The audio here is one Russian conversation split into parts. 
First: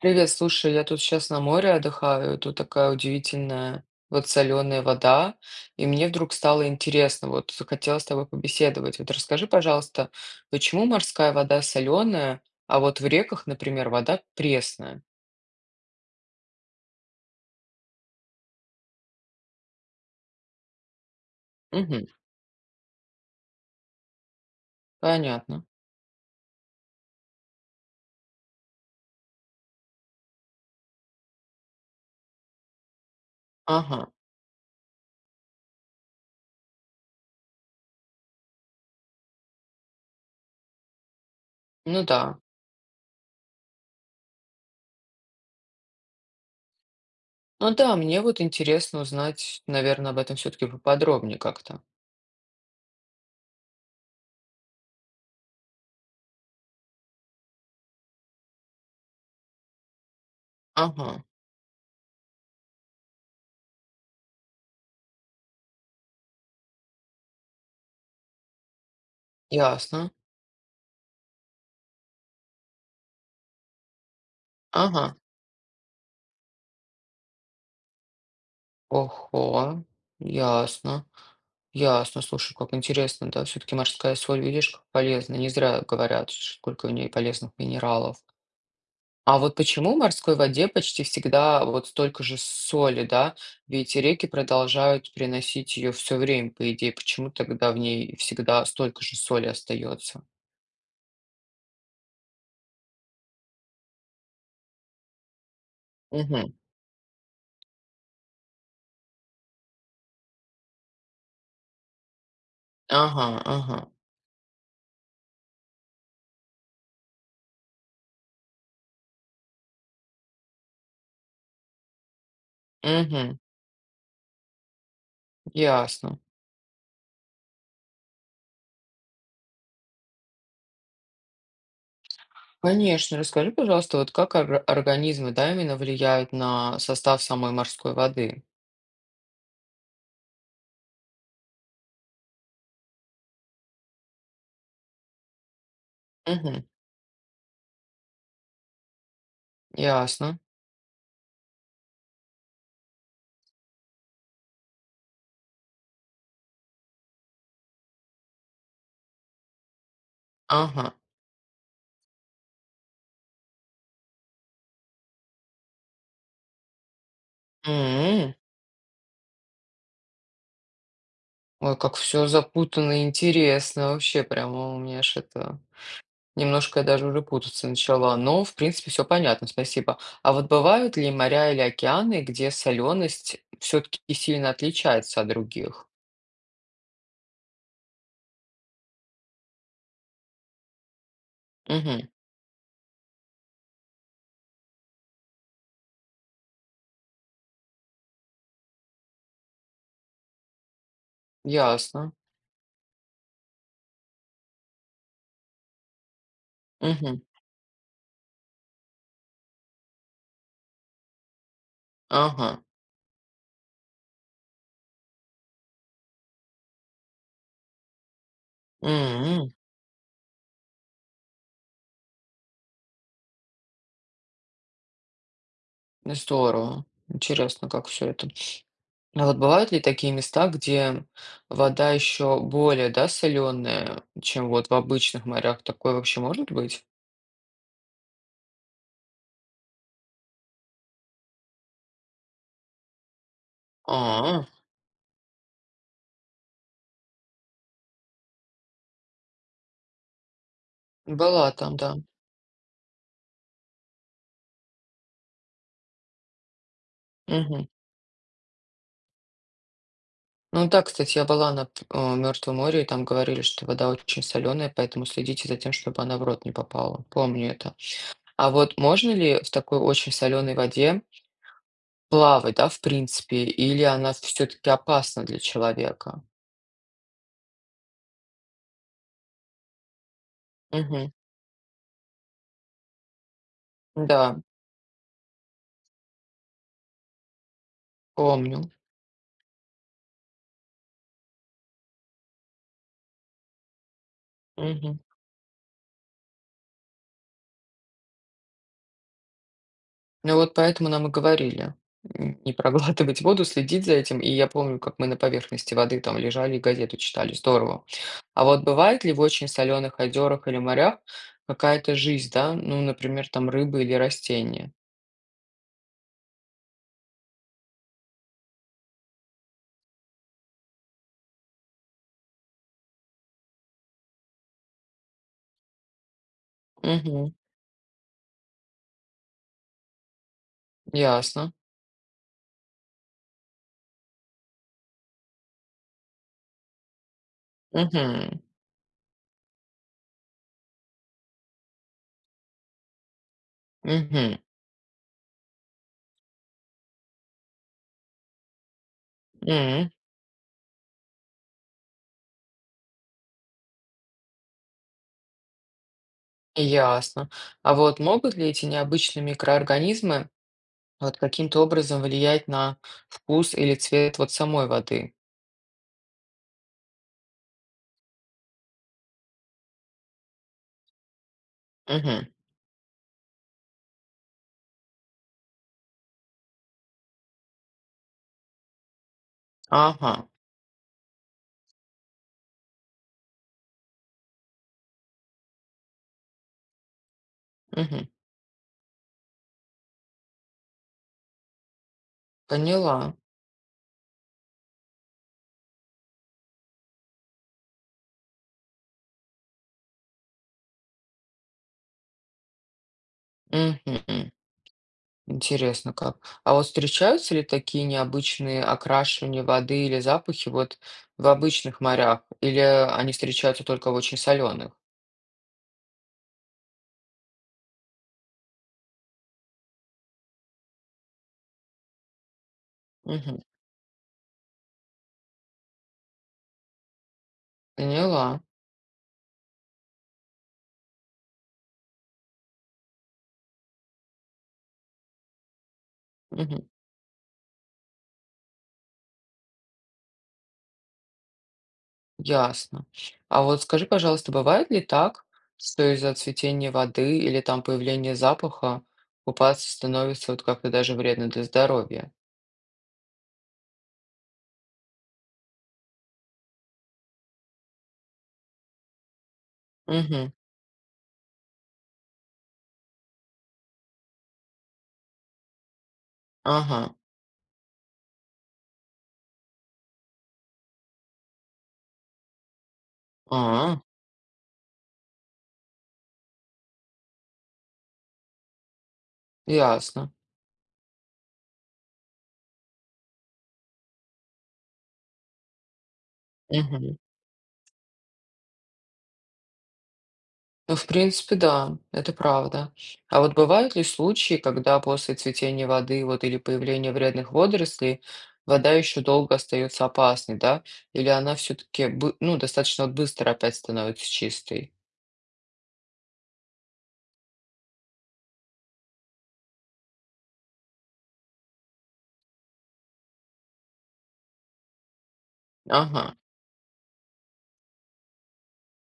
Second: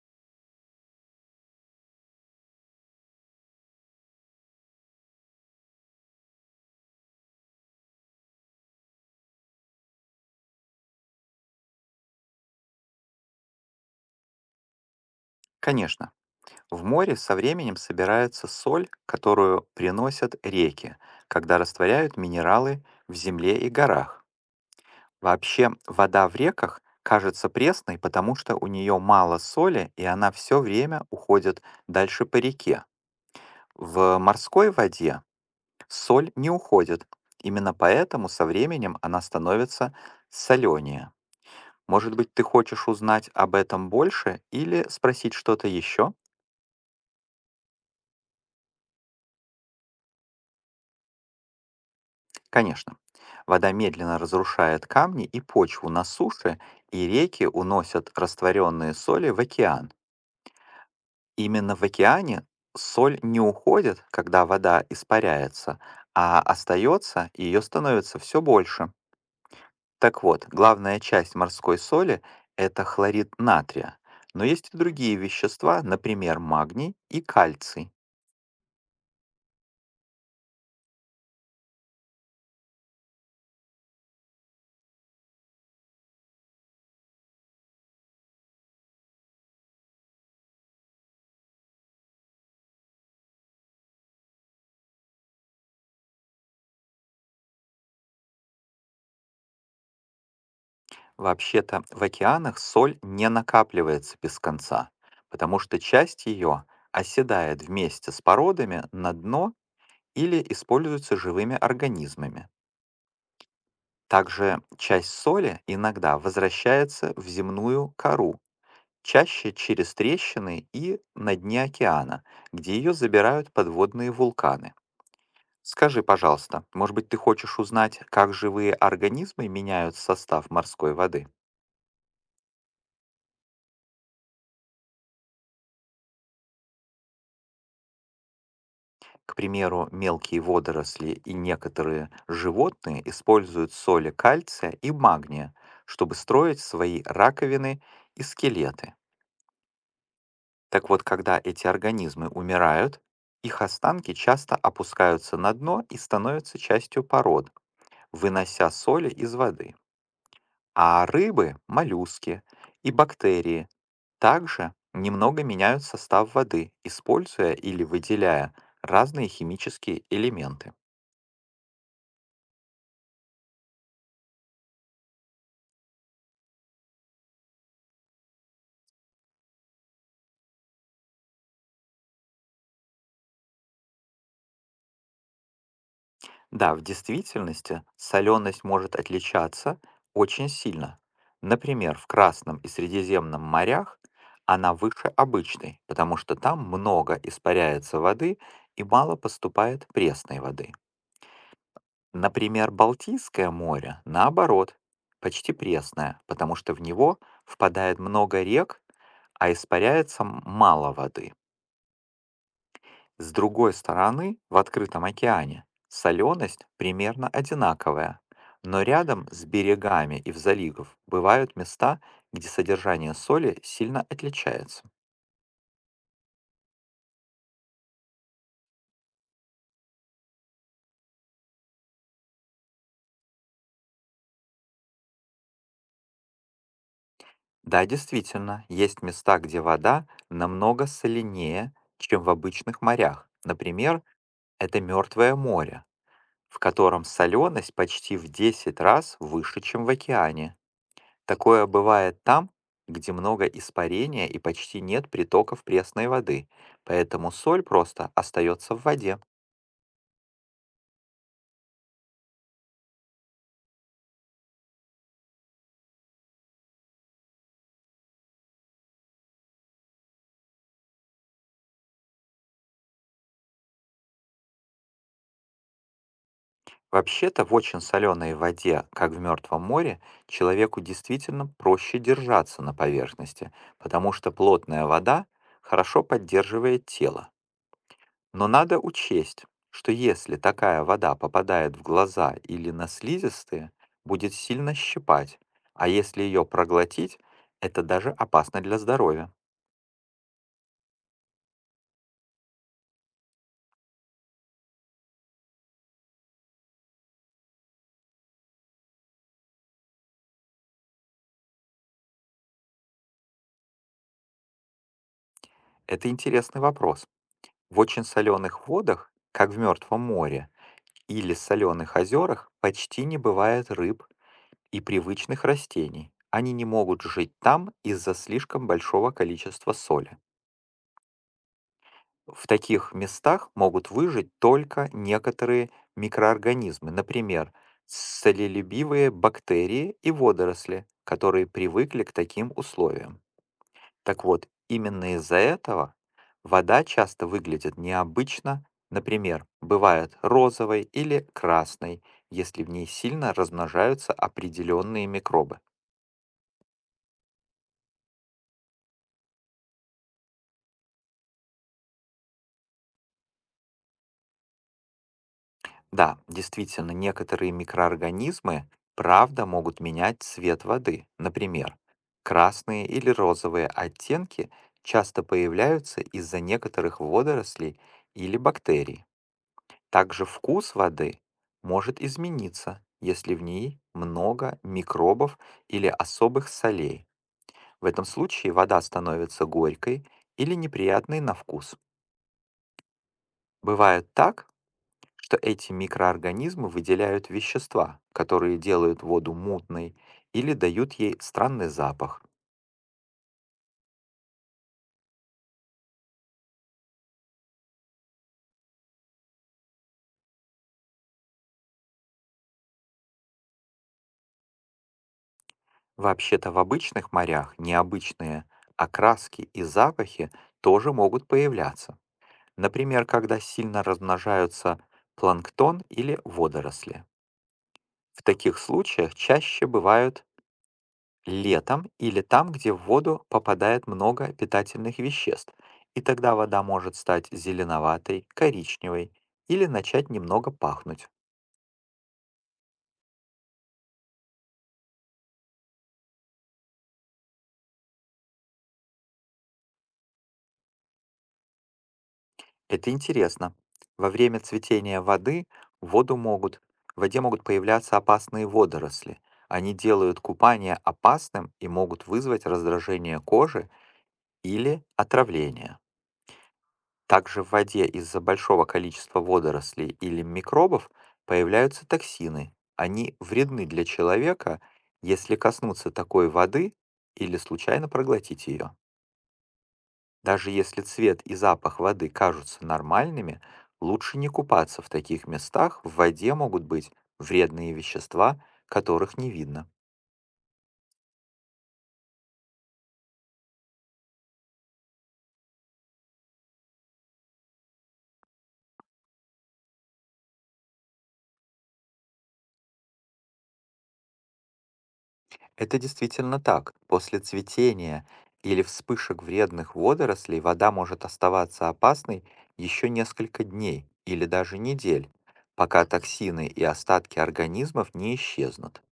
Привет, слушай, я тут сейчас на море отдыхаю, и тут такая удивительная вот соленая вода, и мне вдруг стало интересно, вот захотелось с тобой побеседовать. Вот расскажи, пожалуйста, почему морская вода соленая, а вот в реках, например, вода пресная? Конечно, в море со временем собирается соль, которую приносят реки, когда Угу, растворяют минералы в земле и горах. понятно. Вообще, вода в реках кажется пресной, потому что у нее мало соли, и она все время уходит дальше по реке. Ага, В морской воде соль не уходит. Именно поэтому со временем она становится соленее. ну Может да. быть, ты хочешь узнать об этом больше или спросить что-то еще? Ну да, мне вот интересно узнать, наверное, об этом все-таки поподробнее как-то. Конечно. Вода медленно разрушает камни и почву на суше, и реки уносят растворенные соли в океан. Ага, Именно в океане соль не уходит, когда вода испаряется, а остается, и ее становится все больше. ясно. Так вот, главная часть морской соли– это хлорид натрия. Но есть и Ага, другие вещества, например, магний и кальций. ого, ясно. Ясно, слушай, как интересно, да, все-таки морская соль, видишь, как полезна, не зря говорят, сколько в ней полезных минералов. А вот почему в морской воде почти всегда вот столько же соли, да? Ведь реки продолжают приносить ее все время, по идее, почему тогда в ней всегда столько же соли остается? Вообще-то в океанах соль не накапливается без конца, потому что часть Угу. ее оседает вместе с породами на дно или используется живыми организмами. Ага, ага. Также часть соли иногда возвращается в земную кору, чаще через трещины и на дне океана, где ее Угу. забирают подводные вулканы. Скажи, Ясно. пожалуйста, может быть, ты хочешь узнать, как живые организмы меняют состав морской воды? Конечно, расскажи, пожалуйста, вот как организмы, да, именно влияют на состав самой морской воды? К примеру, мелкие водоросли и некоторые животные используют соли кальция и магния, чтобы строить Угу. свои раковины и скелеты. Ясно. Так вот, когда эти организмы умирают, их останки часто опускаются на дно и становятся частью пород, вынося соли из воды. Ага. А рыбы, моллюски и бактерии также немного меняют состав воды, используя или М. выделяя разные химические элементы. Ой, как все запутанно и интересно. Вообще прямо у меня аж это немножко я даже уже путаться начала. Но, в принципе, все понятно, спасибо. А вот бывают ли моря или океаны, где соленость все-таки сильно отличается от других? Да, в действительности соленость может отличаться очень сильно. Например, Мгм. в Красном и Средиземном морях она выше обычной, потому что там много испаряется воды и мало поступает пресной воды. Ясно. Например, Балтийское море, наоборот, почти пресное, потому что в него Мгм. впадает много рек, а испаряется мало воды. Ага. С другой стороны, в открытом океане соленость примерно одинаковая, но рядом с М. берегами и в заливах бывают места, где содержание соли сильно отличается. Ну, здорово. Интересно, как все это. А вот бывают ли такие места, где вода еще более, да, соленая, чем вот в обычных морях? Такое вообще может быть? Да, действительно, есть места, где вода намного соленее, чем в обычных морях. Например, А. это Мертвое море, в котором соленость почти в 10 раз выше, чем в океане. Была Такое там, да. бывает там, где много испарения и почти нет притоков пресной воды, поэтому соль Мгм. просто остается в воде. Ну да, кстати, я была на Мертвом море, и там говорили, что вода очень соленая, поэтому следите за тем, чтобы она в рот не попала. Помню это. А вот можно ли в такой очень соленой воде плавать, да, в принципе, или она все-таки опасна для человека? Вообще-то в очень соленой воде, как в Мертвом море, человеку Мгм. действительно проще держаться на поверхности, потому что Да, плотная вода хорошо поддерживает тело. Но помню. надо учесть, что если такая вода попадает в глаза или на слизистые, будет сильно Мгм. щипать, а если ее проглотить, это даже опасно для здоровья. Ну вот поэтому нам и говорили, не проглатывать воду, следить за этим. И я помню, как мы на поверхности воды там лежали и газету читали. Здорово. А вот бывает ли в очень соленых озерах или морях какая-то жизнь, да? Ну, например, там рыбы или растения. Это интересный вопрос. В очень соленых водах, как в Мертвом море, или соленых озерах почти не бывает рыб и привычных растений. Они не могут Угу, жить там из-за слишком большого количества соли. ясно. В таких местах могут выжить только некоторые микроорганизмы, например, Угу, солелюбивые бактерии и водоросли, которые привыкли к таким условиям. Так угу, вот, именно из-за этого вода часто выглядит необычно, например, м, бывает розовой или красной, если в ней сильно размножаются определенные микробы. ясно. А вот могут ли эти необычные микроорганизмы вот каким-то образом влиять на вкус или цвет вот самой воды? Да, действительно, некоторые микроорганизмы правда могут менять цвет воды. Например, Угу, красные или розовые оттенки часто появляются из-за некоторых водорослей или бактерий. ага, Также вкус воды может измениться, если в ней много микробов или особых солей. В этом угу, случае вода становится горькой или неприятной на вкус. поняла. Бывает так, что эти микроорганизмы выделяют вещества, которые делают воду мутной или дают ей странный запах. Мгм. Интересно как. А вот встречаются ли такие необычные окрашивания воды или запахи вот в обычных морях? Или они встречаются только в очень соленых? Вообще-то в обычных морях необычные окраски и запахи тоже могут появляться. Например, Мгм. когда сильно размножаются планктон или водоросли. В Поняла. таких случаях чаще бывают летом или там, где в воду попадает много питательных веществ, и тогда вода Мгм. может стать зеленоватой, коричневой или начать немного пахнуть. Ясно. А вот скажи, пожалуйста, бывает ли так, что из-за цветения воды или там появления запаха купаться становится вот как-то даже вредно для здоровья? Это интересно. Во время цветения воды в воду могут, в воде могут появляться опасные водоросли. Они делают Мгм. купание опасным и могут вызвать раздражение кожи или отравление. Ага. Также в воде из-за большого количества водорослей или микробов появляются токсины. Они вредны А, для человека, если коснуться такой воды или случайно проглотить ее. ясно. Даже если цвет и запах воды кажутся нормальными, лучше не купаться в таких местах. В воде могут быть Мгм. вредные вещества, которых не видно. Ну, в принципе, да, это правда. А вот бывают ли случаи, когда после цветения воды вот, или появления вредных водорослей вода еще долго остается опасной, да? Или она все-таки, ну, достаточно вот быстро опять становится чистой? Это действительно так. После цветения или вспышек вредных водорослей вода может оставаться опасной еще несколько дней или даже недель, пока Ага, токсины и остатки организмов не исчезнут.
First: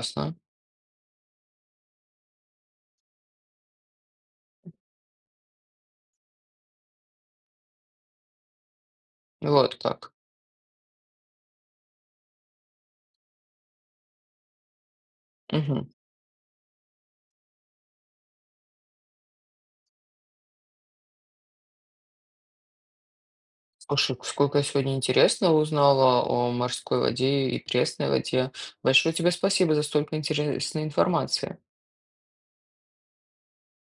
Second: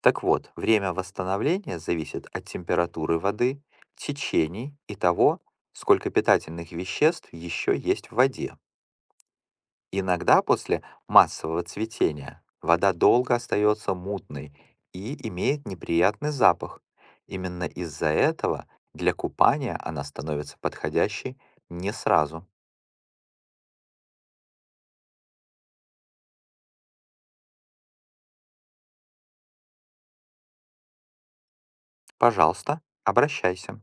Так вот, время восстановления зависит от температуры воды, течений и того, сколько питательных веществ еще есть в воде. Вот как. Иногда после массового цветения вода долго остается мутной и имеет Мгм. неприятный запах. Именно из-за этого для купания она становится подходящей не сразу. Слушай, сколько я сегодня интересного узнала о морской воде и пресной воде. Большое тебе спасибо за столько интересной информации. Пожалуйста, обращайся.